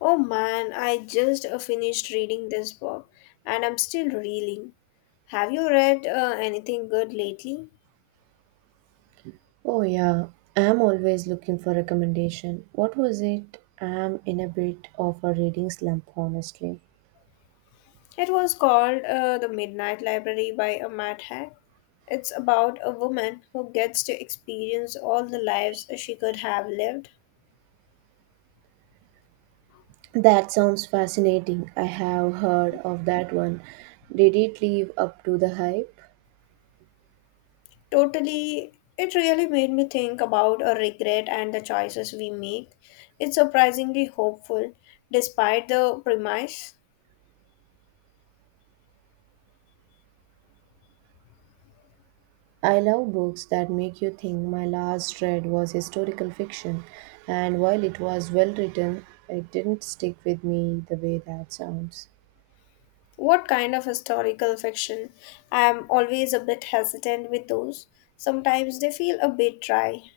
Oh man, I just finished reading this book and I'm still reeling. Have you read anything good lately? Oh yeah, I'm always looking for recommendation. What was it? I'm in a bit of a reading slump, honestly. It was called The Midnight Library by a Matt Haig. It's about a woman who gets to experience all the lives she could have lived. That sounds fascinating. I have heard of that one. Did it live up to the hype? Totally, it really made me think about a regret and the choices we make. It's surprisingly hopeful despite the premise. I love books that make you think. My last read was historical fiction, and while it was well written, it didn't stick with me the way that sounds. What kind of historical fiction? I am always a bit hesitant with those. Sometimes they feel a bit dry.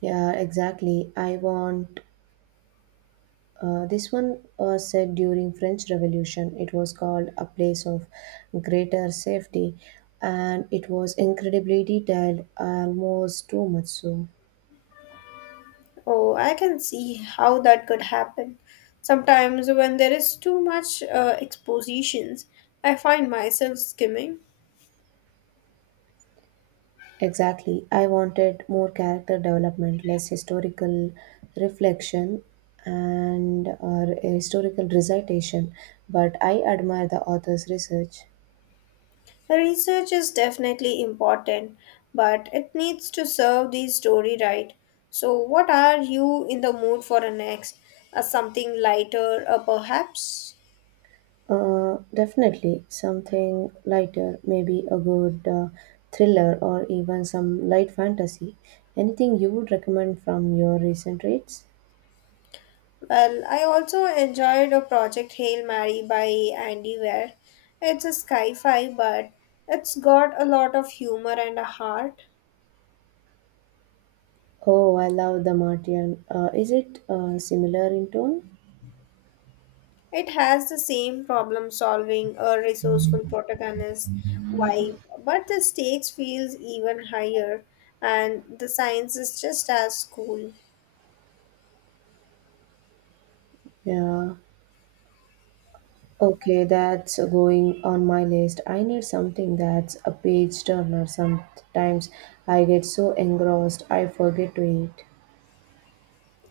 Yeah, exactly. I want this one said during French Revolution. It was called a place of greater safety, and it was incredibly detailed, almost too much so. Oh, I can see how that could happen. Sometimes when there is too much expositions, I find myself skimming. Exactly, I wanted more character development, less historical reflection, and historical recitation. But I admire the author's research. Research is definitely important, but it needs to serve the story right. So, what are you in the mood for next? Something lighter, perhaps? Definitely something lighter, maybe a good thriller or even some light fantasy. Anything you would recommend from your recent reads? Well, I also enjoyed a project Hail Mary by Andy Weir. It's a sci-fi, but it's got a lot of humor and a heart. Oh, I love The Martian. Is it similar in tone? It has the same problem solving a resourceful protagonist vibe, but the stakes feels even higher and the science is just as cool. Yeah. Okay, that's going on my list. I need something that's a page turner. Sometimes I get so engrossed I forget to eat.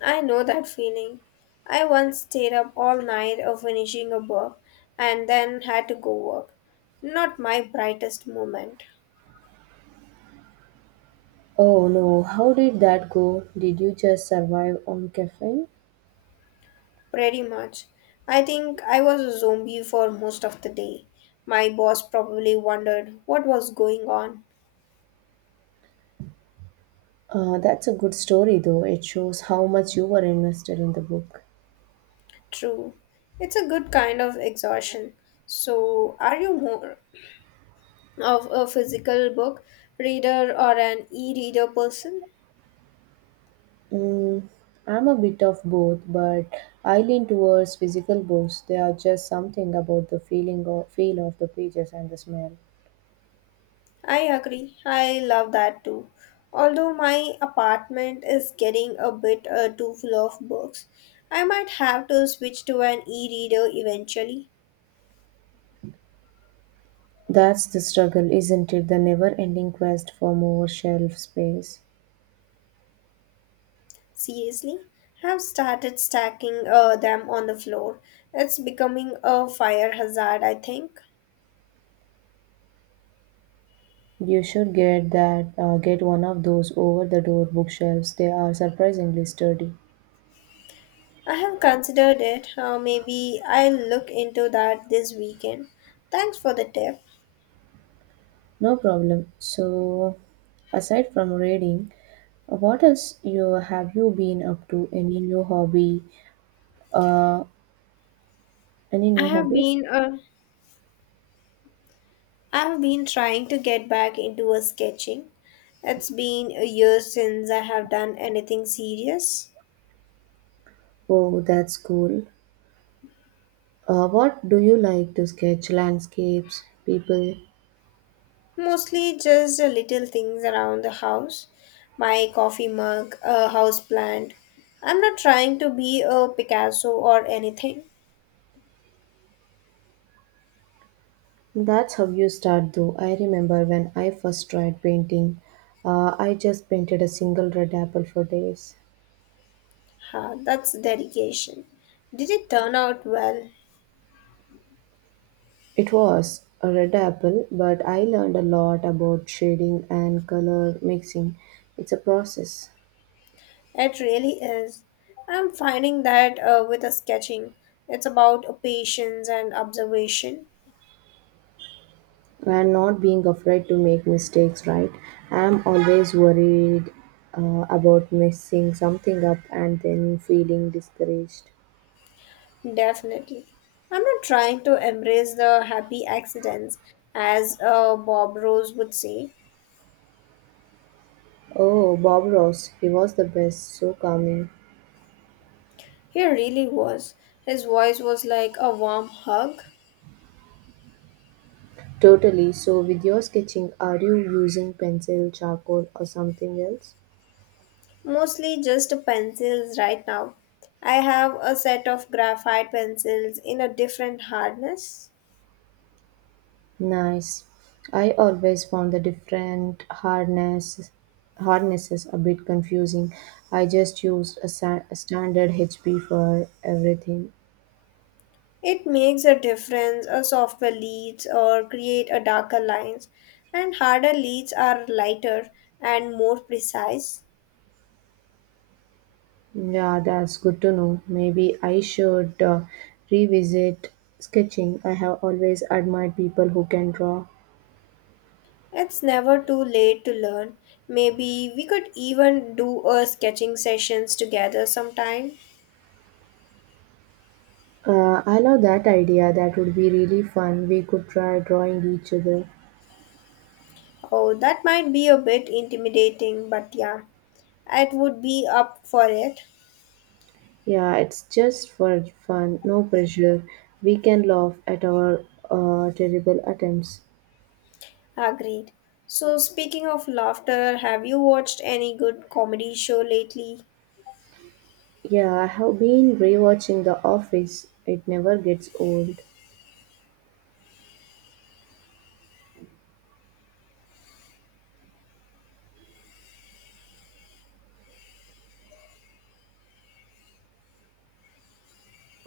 I know that feeling. I once stayed up all night of finishing a book and then had to go work. Not my brightest moment. Oh no, how did that go? Did you just survive on caffeine? Pretty much. I think I was a zombie for most of the day. My boss probably wondered what was going on. That's a good story, though. It shows how much you were invested in the book. True. It's a good kind of exhaustion. So, are you more of a physical book reader or an e reader person? Mm, I'm a bit of both, but I lean towards physical books. They are just something about the feeling of feel of the pages and the smell. I agree. I love that too. Although my apartment is getting a bit too full of books, I might have to switch to an e reader eventually. That's the struggle, isn't it? The never-ending quest for more shelf space. Seriously, have started stacking them on the floor. It's becoming a fire hazard, I think. You should get that. Get one of those over-the-door bookshelves. They are surprisingly sturdy. I have considered it. Maybe I'll look into that this weekend. Thanks for the tip. No problem. So, aside from reading, what else you have you been up to? Any new hobby? Uh, any I new have hobby? been uh, I have been trying to get back into a sketching. It's been a year since I have done anything serious. Oh, that's cool. What do you like to sketch? Landscapes, people. Mostly just the little things around the house. My coffee mug, a house plant. I'm not trying to be a Picasso or anything. That's how you start, though. I remember when I first tried painting. I just painted a single red apple for days. Ha, that's dedication. Did it turn out well? It was a red apple, but I learned a lot about shading and color mixing. It's a process. It really is. I'm finding that with the sketching, it's about patience and observation. And not being afraid to make mistakes, right? I'm always worried about messing something up and then feeling discouraged. Definitely. I'm not trying to embrace the happy accidents, as Bob Rose would say. Oh, Bob Ross, he was the best, so calming. He really was. His voice was like a warm hug. Totally. So, with your sketching, are you using pencil, charcoal, or something else? Mostly just pencils right now. I have a set of graphite pencils in a different hardness. Nice. I always found the different hardnesses a bit confusing. I just used a standard HP for everything. It makes a difference a softer leads or create a darker lines and harder leads are lighter and more precise. Yeah, that's good to know. Maybe I should revisit sketching. I have always admired people who can draw. It's never too late to learn. Maybe we could even do a sketching sessions together sometime. I love that idea. That would be really fun. We could try drawing each other. Oh, that might be a bit intimidating, but yeah, it would be up for it. Yeah, it's just for fun, no pressure. We can laugh at our terrible attempts. Agreed. So, speaking of laughter, have you watched any good comedy show lately? Yeah, I have been rewatching The Office. It never gets old.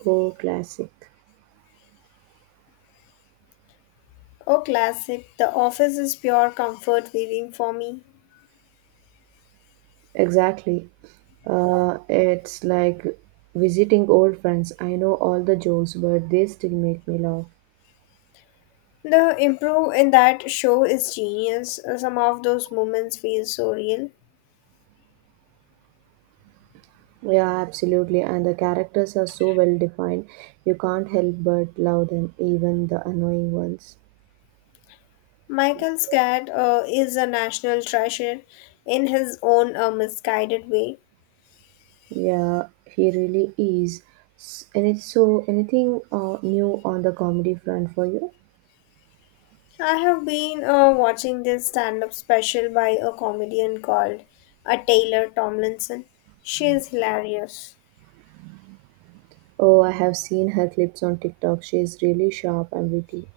Oh, classic. Oh, classic. The Office is pure comfort viewing for me. Exactly. It's like visiting old friends. I know all the jokes, but they still make me laugh. The improv in that show is genius. Some of those moments feel so real. Yeah, absolutely. And the characters are so well defined. You can't help but love them, even the annoying ones. Michael Scott is a national treasure in his own misguided way. Yeah, he really is. And it's so anything new on the comedy front for you? I have been watching this stand up special by a comedian called a Taylor Tomlinson. She is hilarious. Oh, I have seen her clips on TikTok. She is really sharp and witty.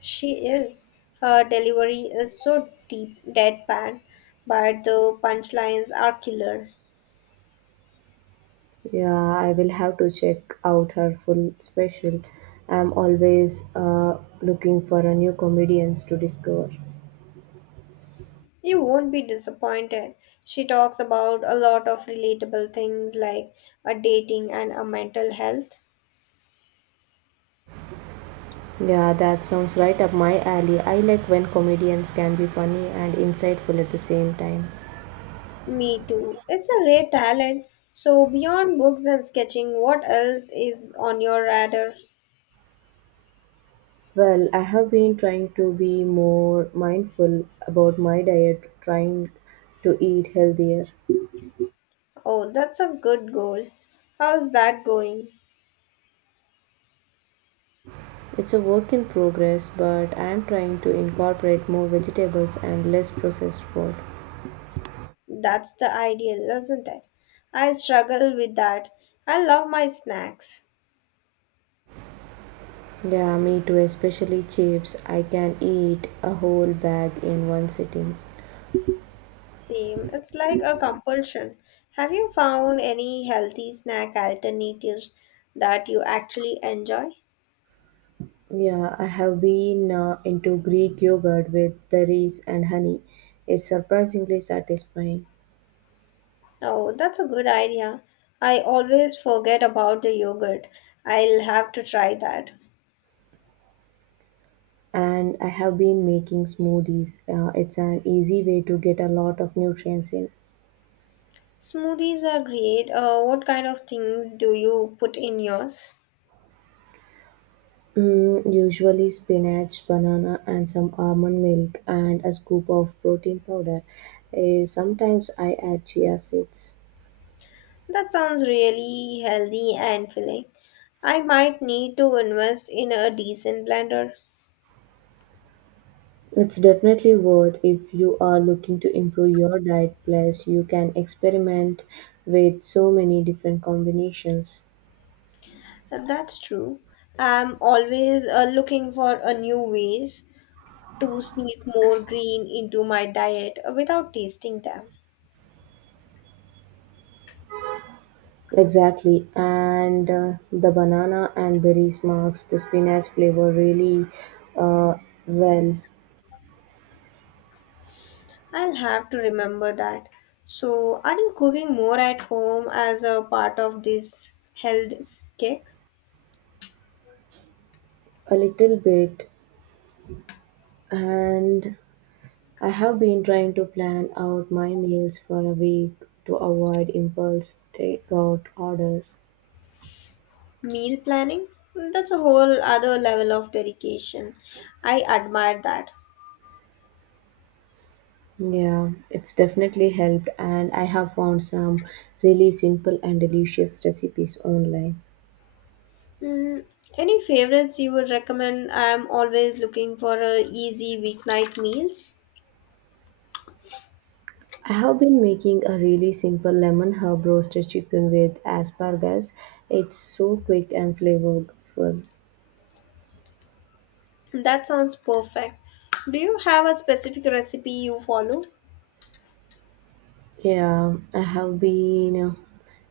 She is. Her delivery is so deep deadpan, but the punchlines are killer. Yeah, I will have to check out her full special. I'm always looking for a new comedians to discover. You won't be disappointed. She talks about a lot of relatable things like a dating and a mental health. Yeah, that sounds right up my alley. I like when comedians can be funny and insightful at the same time. Me too. It's a rare talent. So beyond books and sketching, what else is on your radar? Well, I have been trying to be more mindful about my diet, trying to eat healthier. Oh, that's a good goal. How's that going? It's a work in progress, but I am trying to incorporate more vegetables and less processed food. That's the ideal, isn't it? I struggle with that. I love my snacks. Yeah, me too, especially chips. I can eat a whole bag in one sitting. Same, it's like a compulsion. Have you found any healthy snack alternatives that you actually enjoy? Yeah, I have been into Greek yogurt with berries and honey. It's surprisingly satisfying. Oh, that's a good idea. I always forget about the yogurt. I'll have to try that. And I have been making smoothies. It's an easy way to get a lot of nutrients in. Smoothies are great. What kind of things do you put in yours? Mm, usually spinach, banana, and some almond milk, and a scoop of protein powder. Sometimes I add chia seeds. That sounds really healthy and filling. I might need to invest in a decent blender. It's definitely worth if you are looking to improve your diet, plus, you can experiment with so many different combinations. That's true. I'm always looking for a new ways to sneak more green into my diet without tasting them. Exactly, and the banana and berries marks the spinach flavor really uh, well. I'll have to remember that. So, are you cooking more at home as a part of this health kick? A little bit, and I have been trying to plan out my meals for a week to avoid impulse takeout orders. Meal planning? That's a whole other level of dedication. I admire that. Yeah, it's definitely helped, and I have found some really simple and delicious recipes online. Mm, any favorites you would recommend? I'm always looking for a easy weeknight meals. I have been making a really simple lemon herb roasted chicken with asparagus. It's so quick and flavorful. That sounds perfect. Do you have a specific recipe you follow? Yeah, I have been.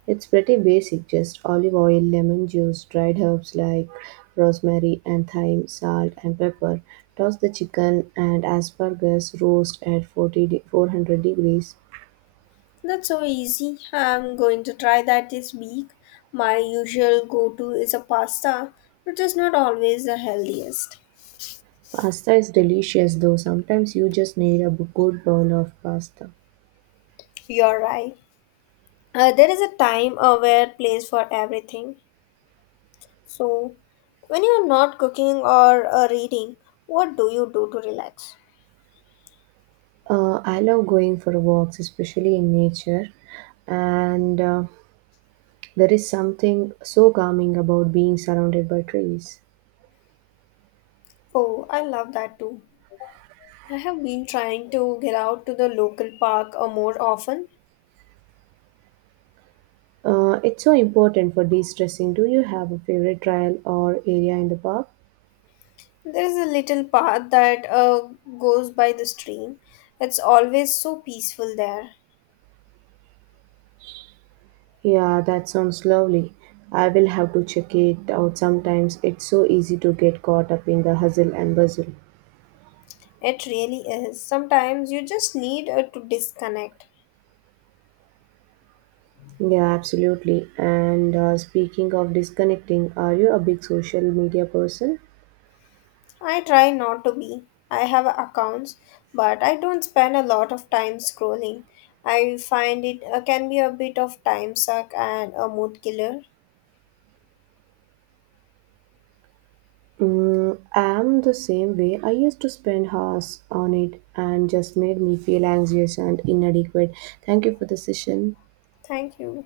It's pretty basic, just olive oil, lemon juice, dried herbs like rosemary and thyme, salt and pepper. Toss the chicken and asparagus roast at 400 degrees. That's so easy. I'm going to try that this week. My usual go-to is a pasta, which is not always the healthiest. Pasta is delicious though, sometimes you just need a good bowl of pasta. You're right. There is a time where place for everything. So, when you're not cooking or reading, what do you do to relax? I love going for walks, especially in nature, and there is something so calming about being surrounded by trees. Oh, I love that too. I have been trying to get out to the local park more often. It's so important for de stressing. Do you have a favorite trail or area in the park? There is a little path that goes by the stream. It's always so peaceful there. Yeah, that sounds lovely. I will have to check it out sometimes. It's so easy to get caught up in the hustle and bustle. It really is. Sometimes you just need to disconnect. Yeah, absolutely. And speaking of disconnecting, are you a big social media person? I try not to be. I have accounts, but I don't spend a lot of time scrolling. I find it can be a bit of time suck and a mood killer. Mm, I'm the same way. I used to spend hours on it and just made me feel anxious and inadequate. Thank you for the session. Thank you.